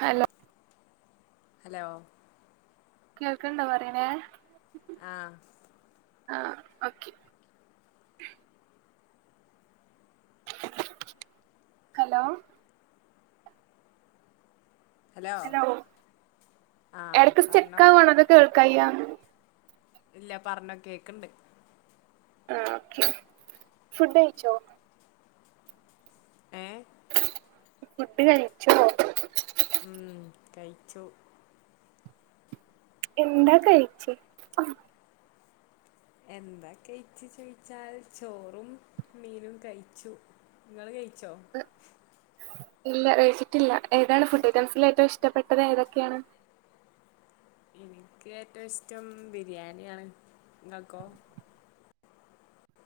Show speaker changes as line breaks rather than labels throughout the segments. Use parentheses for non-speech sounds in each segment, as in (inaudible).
Hello (inaudible)
(inaudible) hello (inaudible)
കേൾക്കണ്ടോ പറയണെ (inaudible)
ആഹ (inaudible)
ആഹ okay (inaudible) (unintelligible) hello (inaudible) hello
ആഹ്
ഇടക്ക്
പറഞ്ഞോ
സ്റ്റാക്ക് ആകണ് അതൊക്കെ കേൾക്കയ്യാ
ഇല്ല പറഞ്ഞോ കേക്കിണ്ട് (inaudible)
ആ ഓക്കെ ഫുഡ് കഴിച്ചോ (inaudible)
ഏഹ്
(inaudible) ഫുഡ് കഴിച്ചോ
ഉം കഴിച്ചു (inaudible)
എന്താ കഴിചേ
എന്താ കഴിച്ചു ചോദിച്ചാൽ ചോറും മീനും കഴിച്ചു നിങ്ങള് കഴി ച്ചോ (inaudible)
ഇല്ല കഴിച്ചിട്ടില്ല ഏതാണ് ഫുഡ് ഐറ്റംസിൽ ഏറ്റവും ഇഷ്ടപ്പെട്ടത് ഏതൊക്കെയാണ് (inaudible)
എനിക്ക് ഏറ്റവും ഇഷ്ടം ബിരിയാണിയാണ് നിങ്ങൾക്കോ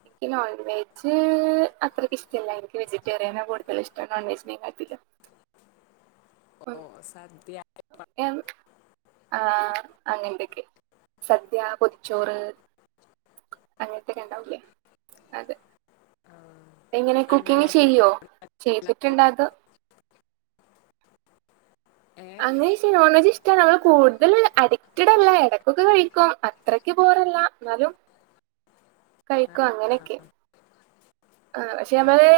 എനിക്ക് നോൺ വെജ് അത്രയ്ക്ക് ഇഷ്ടമല്ല എനിക്ക് വെജിറ്റേറിയനാ കൂടുതല് ഇഷ്ടം നോൺ വെജിനേ കാട്ടിലും ഉം
ഓ സദ്യ (unintelligible)
ആഹ അങ്ങെന്തൊക്കെ സദ്യ പൊതിച്ചോറ് അങ്ങനത്തൊക്കെ ഉണ്ടാവൂലേ അത് (inaudible) എങ്ങനെ
അതെന്താ
കുക്കിങ്
നോൺ
ചെയ്യോ ചെയ്തിട്ടുണ്ടോ അതോ
ഏഹ്
അങ്ങനെ ശരി ഇഷ്ട (unintelligible) കൂടുതൽ അഡിക്റ്റഡ് അല്ല ഇടക്കൊക്കെ കഴിക്കും അത്രക്ക് ബോറല്ല എന്നാലും കഴിക്കും
ആഹ്
അങ്ങനെയൊക്കെ ആ പക്ഷെ
ആഹ്
നമ്മള്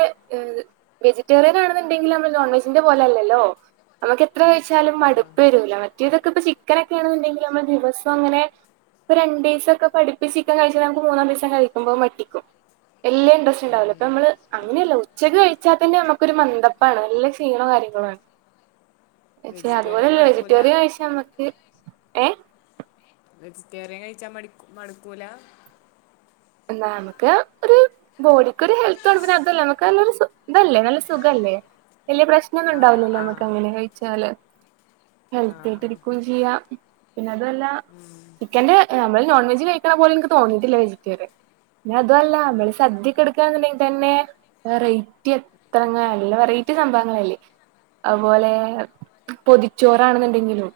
വെജിറ്റേറിയൻ ആണെന്നുണ്ടെങ്കിലിൽ നമ്മള് നോൺ വെജിന്റെ പോലെ അല്ലല്ലോ നമ്മക്ക് എത്ര കഴിച്ചാലും
ആഹ്
മടുപ്പ് വരൂല മറ്റേ ഇതൊക്കെ ഇപ്പ ചിക്കൻ ഒക്കെ ആണെന്നുണ്ടെങ്കിൽ നമ്മ ദിവസം അങ്ങനെ ഇപ്പോ രണ്ടു ദിവസം ഒക്കെ അടുപ്പിച്ച് ചിക്കൻ കഴിച്ചാ നമുക്ക് മൂന്നാം ദിവസം കഴിക്കുമ്പോ മടുക്കും വലിയ ഇന്ററ സ്റ്റ് ഇണ്ടാവില്ല
ഉം
അപ്പ നമ്മള് അങ്ങനെയല്ല ഉച്ചക്ക് കഴിച്ചാൽ തന്നെ നമ്മുക്കൊ ഒരു മന്ദപ്പാണ് നല്ല ക്ഷീണോ കാര്യങ്ങളോ ആണ് പക്ഷെ
വെജിറ്റേറിയൻ
അതുപോലെല്ല
മടുക്കൂല
വെജിറ്റേറിയൻ കഴിച്ച നമ്മക്ക് ഏ
വെജിറ്റേറിയൻ കഴിച്ചാ (unintelligible) മടക്കൂലാ
നമുക്ക് ഒരു ബോഡിക്ക് ഒരു ഹെൽത്ത് വേണം പിന്നെ അതല്ല നമുക്ക് നല്ലരു ഇതല്ലേ നല്ല സുഖല്ലേ വലിയ പ്രശ്നോന്നും
ആഹ്
ഉണ്ടാവില്ലല്ലോ നമക്ക്
ആഹ്
അങ്ങനെ കഴിച്ചാല് ഹെൽത്തി
ആഹ്
ആയിട്ടിരുക്കയും ചെയ്യാം പിന്നെ അതല്ല
ഉം
ചിക്കന്റെ നമ്മള് നോൺ വെജ് കഴിക്കണ പോലെ എനിക്ക് തോന്നിയിട്ടില്ല വെജിറ്റേറിയൻ ന്ന അതുംല്ല നമ്മള്
ആഹ്
സദ്യക്കെടുക്കാന്നുണ്ടെങ്കിൽ തന്നെ വെറൈറ്റി എത്രങ്ങ നല്ല വെറൈറ്റി സംഭവങ്ങളല്ലേ അതുപോലെ പൊതിച്ചോറാണെന്നുണ്ടെങ്കിലും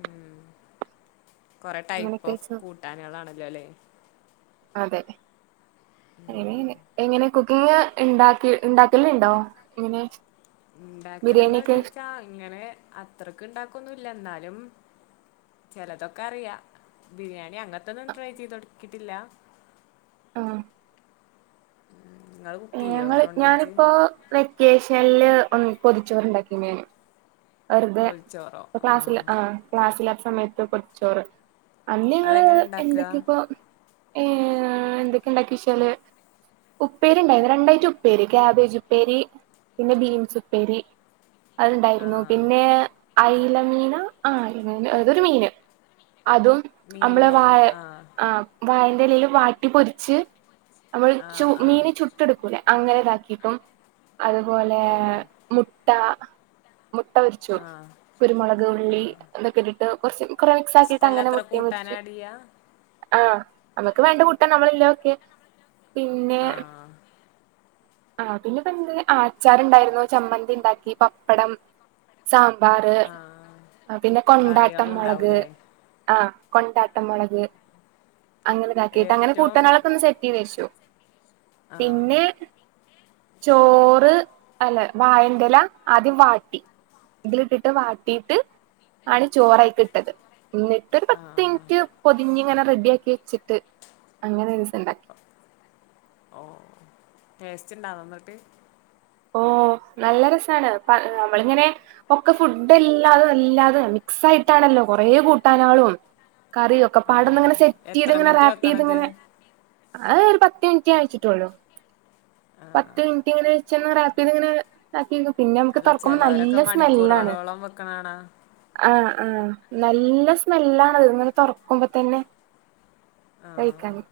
ഉം കൊറേ ടൈപ്പ്
അങ്ങനെയൊക്കെ
ഓഫ്
വെച്ച്
കൂട്ടാന്കളാണല്ലോ അല്ലേ
അതെ (unintelligible) എങ്ങനെ കുക്കിങ് ഇണ്ടാക്കി ഇണ്ടാക്കലുണ്ടോ ഇങ്ങനെ
ഉണ്ടാക്കലണ്ടോന്ന്
ബിരിയാണിയൊക്കെ
ചോദിച്ചാ ഇങ്ങനെ അത്രക്ക് ഉണ്ടാക്കൊന്നുമല്ല എന്നാലും ചെലതൊക്കെ അറിയാ ബിരിയാ ഏ അങ്ങാത്തന്ന ട്രൈ (unintelligible) കിട്ടില്ലാ
(unintelligible)
നിങ്ങൾ കുക്ക് ചെയ്യോ
ഞങ്ങള്
നോൺ വെജ്
ഞാനിപ്പോ വെക്കേഷ് (unintelligible) ഉം പൊതിച്ചോറുണ്ടാക്കി (unintelligible) വെറുതെ ഇപ്പ ക്ലാസ്സില് ആ ക്ലാസ്സില സമയത്ത് പൊതിച്ചോറ്
അതെങ്ങനെ
(unintelligible)
ഉണ്ടാക്കുക
എന്തൊക്കെയ ഇപ്പൊ (unintelligible) എന്തൊക്കെ ഉണ്ടാക്കിച്ചാല് ഉപ്പേരി ഉണ്ടായിരുന്നു രണ്ടായിട്ട് ഉപ്പേര് കാബേജ് ഉപ്പേരി പിന്നെ ബീൻസ് ഉപ്പേരി അത്
ആ
ഇണ്ടായിരുന്നു പിന്നെ അയിലമീനാ ആ (unintelligible) അതൊരു മീന് അതും നമ്മള് വ ആ (unintelligible) വാട്ടി പൊരിച്ച് നമ്മൾ
ആ
ചൂ
ആ
മീന് ചുട്ട് എടുക്കൂല്ലേ അങ്ങനെ ഇതാക്കി ഇപ്പം അതുപോലെ
ഓ
മുട്ടാ മുട്ട പൊരിച്ചു
ആ
കുരുമുളക്
ആ
ഉള്ളി ഇതൊക്കെ ഇട്ടിട്ട് കുറച്ച് കൊറേ മിക്സ് ആക്കിട്ട് അങ്ങനെ
ഇഷ്ടമല്ലാത്ര
മുട്ടയും പൊരിച്ചു
കൂട്ടാനാടിയ
ആ നമ്മക്ക് വേണ്ട കുട്ടാൻ നമ്മളെല്ലാർക്കേ പിന്നെ
ആ
ആ പിന്നെപ്പന്ത്‌ ആച്ചാറുണ്ടായിരുന്നു ചമ്മന്തി ഉണ്ടാക്കി പപ്പടം സാം മ്പാറ്
ആ
പിന്നെ കൊണ്ടാട്ടം
കറികളും
മൊളക്
ഉണ്ടാവൂലേ
ആ കൊണ്ടാട്ടമൊളക് അങ്ങനെതാക്കീട്ട് അങ്ങനെ
ഏറ്റവും
കൂട്ടാനോളൊക്ക ഒന്ന് സെറ്റ് ചെയ്ത് വച്ചു
ആ
പിന്നെ ചോറ് അല്ലെ വായെന്റെല ആദ്യം വാട്ടി. ഇതിലിട്ടിട്ട് വാട്ടിയിട്ട് ആണ് ചോറയിക്ക് ഇട്ടത്. എന്നിട്ടോരു പത്ത്
ആ
മിനിറ്റ് പൊതിഞ്ഞ് ഇങ്ങനെ റെഡി ആക്കി വെച്ചിട്ട് അങ്ങനെരൂസം ഉണ്ടാക്കി.
ഓ ടേസ്റ്റ് ഇണ്ടാ നന്നാട്ട്.
ഓ നല്ല രസമാണ് പ നമ്മളിങ്ങനെ ഒക്കെ ഫുഡ് എല്ലാതും എല്ലാതും മിക്സ് ആയിട്ടാണല്ലോ കൊറെ കൂട്ടാനു കളും. കറിഒക്കെ
ആ
പാടന്ന് ഇങ്ങനെ സെറ്റ് ചെയ്ത്
എത്ര
ഇങ്ങനെ
മിനിറ്റ്
റാപ്പ് ചെയ്ത്
വെക്കണത്
ഇങ്ങനെ. ആ ഒരു പത്ത് മിനിറ്റ് ഞാൻ വെച്ചിട്ടുള്ളു.
ആ
പത്ത് മിനിറ്റ് ഇങ്ങനെ ചെന്ന് റാപ്പ് ചെയ്തിങ്ങനെ ആക്കി വെക്കും. പിന്നെ നമുക്ക്
അല്ല
തുറക്കുമ്പോ നല്ല
ചിലവരൊക്കെ
സ്മെല്ലാണ്
മണിക്കൂറുകളോളം വെക്കണ കാണാം
ആ ആ നല്ല സ്മെല്ലാണത് ഇങ്ങനെ തുറക്കുമ്പോ തന്നെ.
ആ
കഴിക്കാന്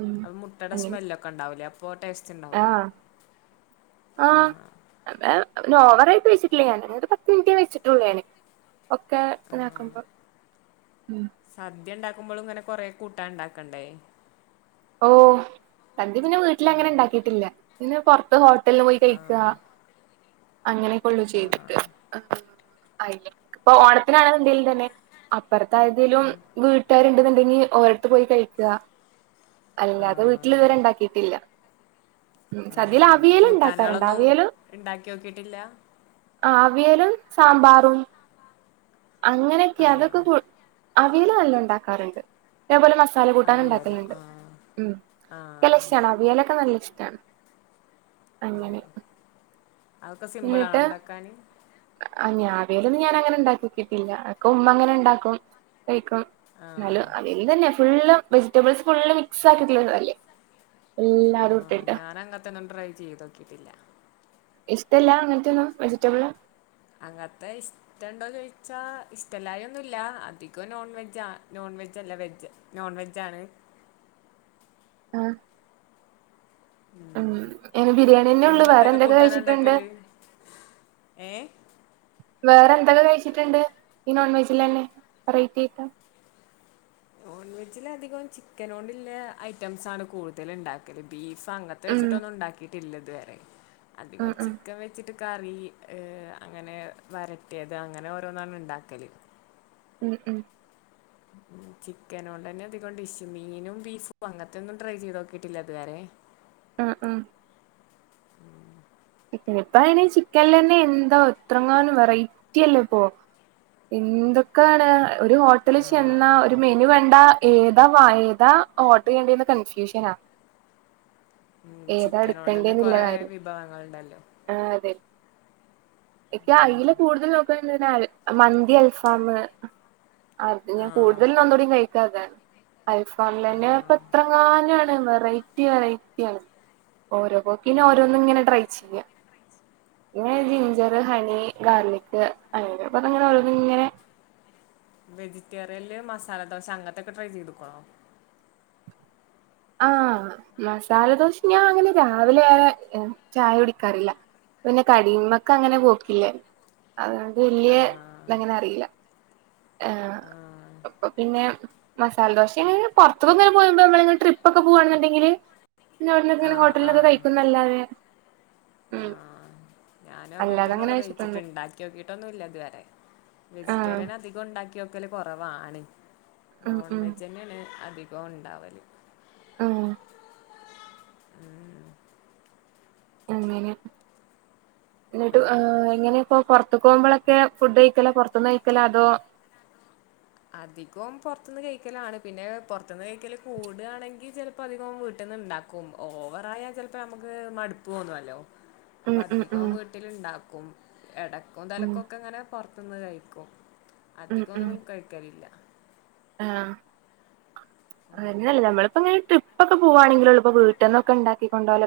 ഉം അങ്ങനെ.
അപ്പോ ടേസ്റ്റ് ഉണ്ടാകുവോ?
ആ (unintelligible) പിന്നെ ഓവറായിട്ട് വെച്ചിട്ടില്ല ഞാൻ ഒരു പത്ത് മിനിറ്റെ വെച്ചിട്ടുള്ളൂ ഞാന്. ഒക്കെ
ആ
നാക്കുമ്പം.
സദ്യ ഉണ്ടാക്കു ക്കുമ്പോളം ഇങ്ങനെ കൊറെ കൂട്ടാൻഉണ്ടാക്കണ്ടേ.
ഓ സദ്യ പിന്നെ വീട്ടിലങ്ങനെ ഉണ്ടാക്കിയിട്ടില്ല. പിന്നെ പുറത്ത് ഹോ ട്ടല് പോയി
ആ
കഴിക്കുക. അങ്ങനെക്കെയുള്ളൂ
ആ
ചെയ്തിട്ട്. ആയില്ലേ ഇപ്പം ഓണത്തിനാണെങ്കിലും തന്നെ അപ്പുറത്തേതെലും വീട്ടു കാര് ഉണ്ടുന്നുണ്ടെങ്കി ഇനി ഒരേടാത് പോയി കഴിക്കുക.
ആ
അല്ലാതെ വീട്ടിൽ ഇതുവരെ ഉണ്ടാക്കിട്ടില്ല. ഉം
ആ
സദ്യയേല് അവിയലുണ്ടാക്കാറുണ്ട് അവിയല്
ഇല്ല.
ആ ആവിയലും സാമ്പാറും. അങ്ങനെയൊക്കെ
ആ
അതൊക്കെ കു അവിയല് നല്ലോ ഉണ്ടാക്കാറുണ്ട് അതേപോലെ മസ് ചാല കൂട്ടാന്
അവിയലോ
ഉണ്ടാക്കുന്നുണ്ട്
ആ ആ
ഉക്ഷമാണ് അവിയലൊക്കെ നല്ല താ
ഓ
അങ്ങനെ
അതൊക്കെ സിംമ്പിൾണ ഉണ്ടാക്കാന്
ഞാവേല ഒന്നും ഞാനങ്ങന ഉണ്ടാക്കട്ടില്ല അക്ക ഉമ്മ അങ്ങനെ ഉണ്ടാക്കും കായ് ക്കും എന്നാലും
ആഹ്
അതി തന്നെ ഫുള്ള് വെജിറ്റബിൾസ് ഫുള്ള് മിക്സ് ആക്കിയിട്ടില്ലരുന്നല്ലേ എല്ലാ
ആഹ്
അറുംട്ടല്ല
ഞാനങ്ങത്തൊന്നും ട്രൈ ചെയ്തോക്കിട്ടില്ല
ഇഷ്ടല്ല അങ്ങനത്തൊന്നും വെജിറ്റബിള്
അങ്ങത്തെ ഇഷ്ടണ്ടോ ചോദിച്ചാ ഇഷ്ടല്ലായ ഒന്നുമല്ല അധികം നോൺ വെജ നോൺ വെജ് അല്ല വെജ് നോൺ വെജ ആാണ്
ആഹ് ആഹ്ആ ഉംഹ് ന് ബിരിയാണിന്നെ ഉള്ളു
ഇമ്മ
വേറെ എന്തൊക്കെ
കൂട്ടാനാ
കഴിച്ചിട്ടുണ്ട്
ഇണ്ടാക്കല്? ഏഹ്
വേറെന്ത ഇതൊക്കെ കഴിച്ചിട്ടുണ്ട് ഈ നോൺ വെജിൽ തന്നെ െറൈറ്റി ആയിക്കാം
നോൺവെജില അധികം ചിക്കൻ കൊണ്ടുള്ള ഐറ്റംസ ആാണ് കൂടുതല ഉണ്ടാക്കിയത് ബീഫ് സംഘത്തെ
ഉം
വെച്ചിട്ടൊന്നും ഒണ്ടാക്കി ല്ലതു വരെ
ഉം
അധികേം
ഉം
ചിക്കൻ വെച്ചിട്ട് കറി ഏ അങ്ങനെ വരട്ടിയത് അങ്ങനെ ഓരോന്നാണ് ഉണ്ടാക്കല്
ഉംഹ് ഉംഹ്
ഉ ചിക്കന കൊണ്ട് തന്നെ അധികൊണ്ട് ഇഷ മീനും ബീഫും അങ്ങത്തെ ഒന്നും ട്രൈ ചെയ്ത് നോക്കിയിട്ടില്ല അത്വരെ
ആഹ് ഉഹ
ഉംഹ്
ചിക്കൻ ഇപ്പ ആണെ ചിക്കനൽ തന്നെ എന്താ എത്രങ്ങൻ വെറൈറ്റി അല്ലോ ഇപ്പോൊ എന്തൊക്കെയാണ് ഒര്
ആ
ഹോട്ടലി ചെന്നാ ഒര് മെനു വേണ്ട ഏതാ വ ഏതാ ഓർഡർ ചെയ്യേണ്ടിുന്ന കൺഫ്യൂഷന
ഉം ചിക്കന കൊണ്ട് തന്നെ കൊറെ
കാര്യം
വിഭവങ്ങൾുണ്ട്
ആഹ് അതെ എക്ക അയിൽ കൂടുതൽ നോക്ക മന്തി അൽഫാം അെ
ആ
ഞാൻ കൂടുതലും നന്നുകൂടയും കഴിക്കാതാണ് ഐഫോണ
ആ
തന്നെ അപ്പൊ എത്ര കാനാണ് വെറൈറ്റി വെറൈറ്റി ആണ്
ആ
ഓരോക്കിന ഓരോന്നും ഇങ്ങനെ ട്രൈ പിന്നെ ജിഞ്ചറ് ഹനി ഗാർലിക് അങ്ങ അപ്പതെങ്ങനെ ഇങ്ങനെ
വെജിറ്റേറിയന്ല് മസാല ദോശ അങ്ങൻത്തൊക്കെ ട്രൈ ചെയ്ത്ക്കോ
ആ മസാലദോശ ഞാ അങ്ങനെ രാവിലെ ഏറെ ചായ കുടിക്കാറില്ല പിന്നെ കട്മക്കങ്ങനെ പോക്കില്ല അതാണ്
ആ
(unintelligible) ഇല്ല എയ്
ആ
അപ്പൊ പിന്നെ മസാല ദോശ ആണെങ്കിൽ പൊറത്തുന്ന് പോയി നമ്മളിങ്ങനെ ഡ്രിപ് പ്പൊക്കെ പോവാണെണ്ടെങ്കില്
ആ
പിന്നവിട്ന്ന്
ആ
ഹോട്ടലൊക്കെ കഴിക്കുന്നല്ലാതെ ഉം അല്ലാതെ അങ്ങനെ
അങ്ങനെത്തെന്നൊള്ളൂ കഴിച്ചിട്ട്
കഴിച്ചിട്ടൊന്നും
ണ്ടാക്കി നോക്കിട്ടൊന്നും ഇല്ല ഇതുവരെ
ആഹ്
വെജിറ്റേറിയൻ അധികം ഇണ്ടാക്കി ക്കല് കൊറവാണ്
ഉം
നോൺ
ഉം
വെജ്ന്നേണ് അധിക കോം ഇണ്ടാവല്
ആ
(inaudible)
അങ്ങനെ ന്നിട്ട് എങ്ങനെപ്പോറത്ത ത്തക്കോമ്പോളൊക്കെ ഫുഡ് കഴിക്കല പൊറത്ത്ന്ന് കഴിക്കല അതോ
അധികോം പൊറത്ത്ന്ന് കഴിക്കലാണ് പിന്നെ പൊറത്ത്ന്ന് കഴിക്കല് കൂടാണെങ്കിൽ ചെലപ്പോ അധികം വീട്ടിൽന്ന് ഇണ്ടാക്കും ഓവറയാാൽ ചെലപ്പോ നമ്മുക്ക് മടുപ്പ് തോന്നുന്നല്ലോ
ഉം
അ
ഉം ഉം
അധികം വീട്ടിൽ ഇണ്ടാക്കും എടക്കും
ഉം
തലക്കും ഒക്കെ ഇങ്ങനെ പൊറത്ത് റത്ത്ന്ന് കഴിക്കും അധികം ഒന്നും കഴ ഇല്ല
ആ അങ്ങനല്ല നമ്മളിപ്പോ ഇങ്ങനെ ട്രിപ്പൊക്കെ പോവാണെങ്കിലുള്ളൂ ഇപ്പൊ വീട്ട്ന്നൊക്കെ ഇണ്ടാക്കിക്കൊണ്ടോലൊ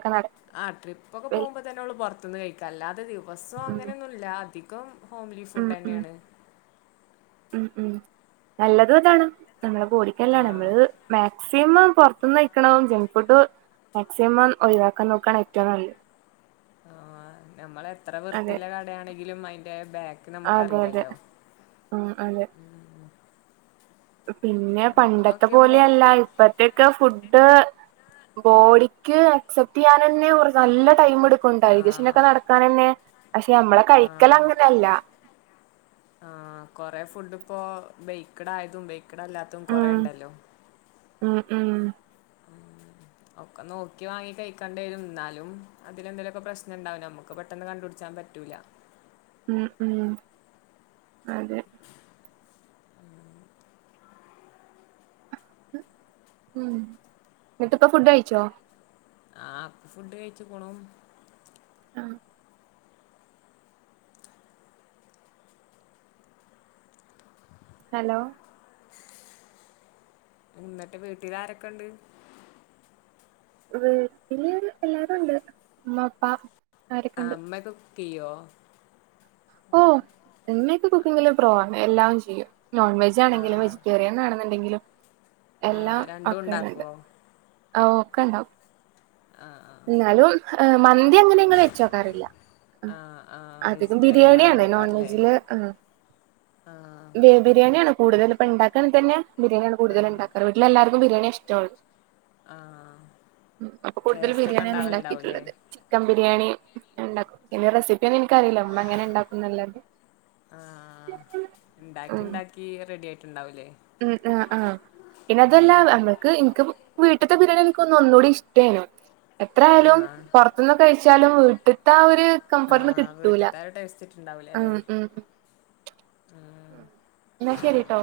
ആ ട്രിപ്പ് ഒക്കെ പോകുമ്പോ തന്നെ ഒള്ളൂ പൊറത്ത്ന്ന് കഴിക്കാ അല്ലാതെ ദിവസം
ഉം
അങ്ങനെയൊന്നുല്ല അധി കം ഹോംലി
ഉം ഉം
ഫുഡെന്നേണ്
ഉം ഉം നല്ലതും അതാണ് നമ്മളെ ബോഡിക്കല്ലാണ്
ആഹ്
നമ്മള് മാക്സിമം പൊറത്തു നിന്ന് കഴിക്കണ ജങ്ക് ഫുഡ് മാക്സിമം ഒഴിവാക്കാൻ നോക്കാണ് ഏറ്റവും നല്ലത്
ആ നമ്മള് എത്ര
അതെ
വൃത്തില്ല കടാണെങ്കിലും അയിന്റെ ബാക്ക്
അതെ അതെ
നമുക്ക്റിയില്ലല്ലോ
ഉം അതെ പിന്നെ പണ്ടത്തെ
നോക്കിയുമ്പോ
പോലെയല്ല ഇപ്പത്തെക്കെ ഫുഡ് ബോഡിക്ക് അക്സെപ്റ്റ് ചെയ്യാനെന്നെ ഒരു നല്ല ടൈം ഇടുക്ക
ആഹ്
(unintelligible) പക്ഷെ നമ്മളെ
ആഹ്
കഴിക്കലങ്ങനല്ല
പ്പൊ ബെയ്ക്ക്ടായതും ബെ ക്ക്ടല്ലാത്തത്തും
ഉം
കൊറേണ്ടല്ലോ
ഉം ഉം
ഉ ഒക്കെ നോക്കി വാങ്ങി കഴിക്കണ്ടി വരും ന്നാലും അതിലെന്തേലൊക്കെ പ്രശ്നണ്ടാവും നമ്മുക്ക് പെട്ടെന്ന് കണ്ടുപിടിച്ചാൻ പറ്റൂല
ഉം ഉം അതെ മ് എന്ന്ട്ടിപ്പ ഫുഡ്ഴിച്ചോ?
ആ ഫുഡ് കഴിച്ചുക്ക്ണു.
ആ ഹലോ
ന്ന്ട്ട് വീട്ടിലാരൊക്ക്‌ണ്ട്?
വീട്ടില് എല്ലാരുണ്ട്. ഉമ്മാ ഉപ്പാ
ആ ഇമ്മക്കെ കു ക്കിയ്യോ?
ഓ ഇമ്മയൊക്കെ കുക്കിങ്ങില് (unintelligible) എല്ലാം ചെയ്യും. നോൺവെജ്‌ജാണെങ്കിലും
ആഹ്
വെജ്റ്റെറിയൻ ആണെന്ന്ണ്ടെങ്കിലും എല്ലാ
ആഹ് രണ്ടും
അക്കാറ്ണ്ട്.
ഇണ്ടാക്കോ
ആ ഒക്കണ്ടാവും.
ആഹ്
എന്നാലും മന്തി അങ്ങനെങ്ങള് വെച്ചോക്കാറില്ല.
ആഹ് ആഹ് ആഹ്
അധികം
വെജിറ്റേറിയൻ
ബിയാണിയാണ് നോൺ
ആവോക്കാരല്ലേ
വെജില് ഏ
ആഹ്
ബി ബിരിയാണിയാണ്. കൂടുതലിപ്പ ഇണ്ടാക്ക്ണെ തന്നെ ബിരിയാണിയാണ്
ആഹ്
കൂടുതലിണ്ടാക്കാറ്. വീട്ടിലെല്ലാർക്കും ബിരിയാണിഇഷ് സ്റ്റോൾ
ആഹ്
അപ്പൊ കൂടുതൽ
ടേസ്റ്റ് ഒക്കെ
ബിരിയാണിയാണ്
ഇണ്ടാവല്ണ്ടാവുല്ലേ
ഉണ്ടാക്കിട്ടുള്ളത് ചിക്കൻ ബിരിയാണി ഇണ്ടാക്കും പിന്നെ റെസിപ്പിയൊന്നും എനിക്കറിയില്ല ഉമ്മ എങ്ങനെ ഉണ്ടാക്കുംന്നുള്ളത്.
ആഹ് ഇണ്ടാക്കി ഇണ്ടാക്കി റെഡി ആയിട്ട് ണ്ടാവു
ഉം ഉം അ അ ആ പിന്നതൊല്ല
ആഹ്
നമ്മക്ക് എനിക്ക് വീട്ട്ത്തബിരിയാണി എനിക്ക് ഒന്നൂടിഇഷ്ട്ടേനു എത്രയാലും
ആഹ്
പൊർത്ത്ന്ന് കഴ് ച്ചാലും വീട്ട്ത്താആഒ
ആഹഹ് വീട്ട്ത്തെ ആ ഒരുട്ടേസ്റ്റ്
ഉം
കിട്ടുണ്ടാവൂലാലെ.
ഉം എന്നാ ശരിട്ടോ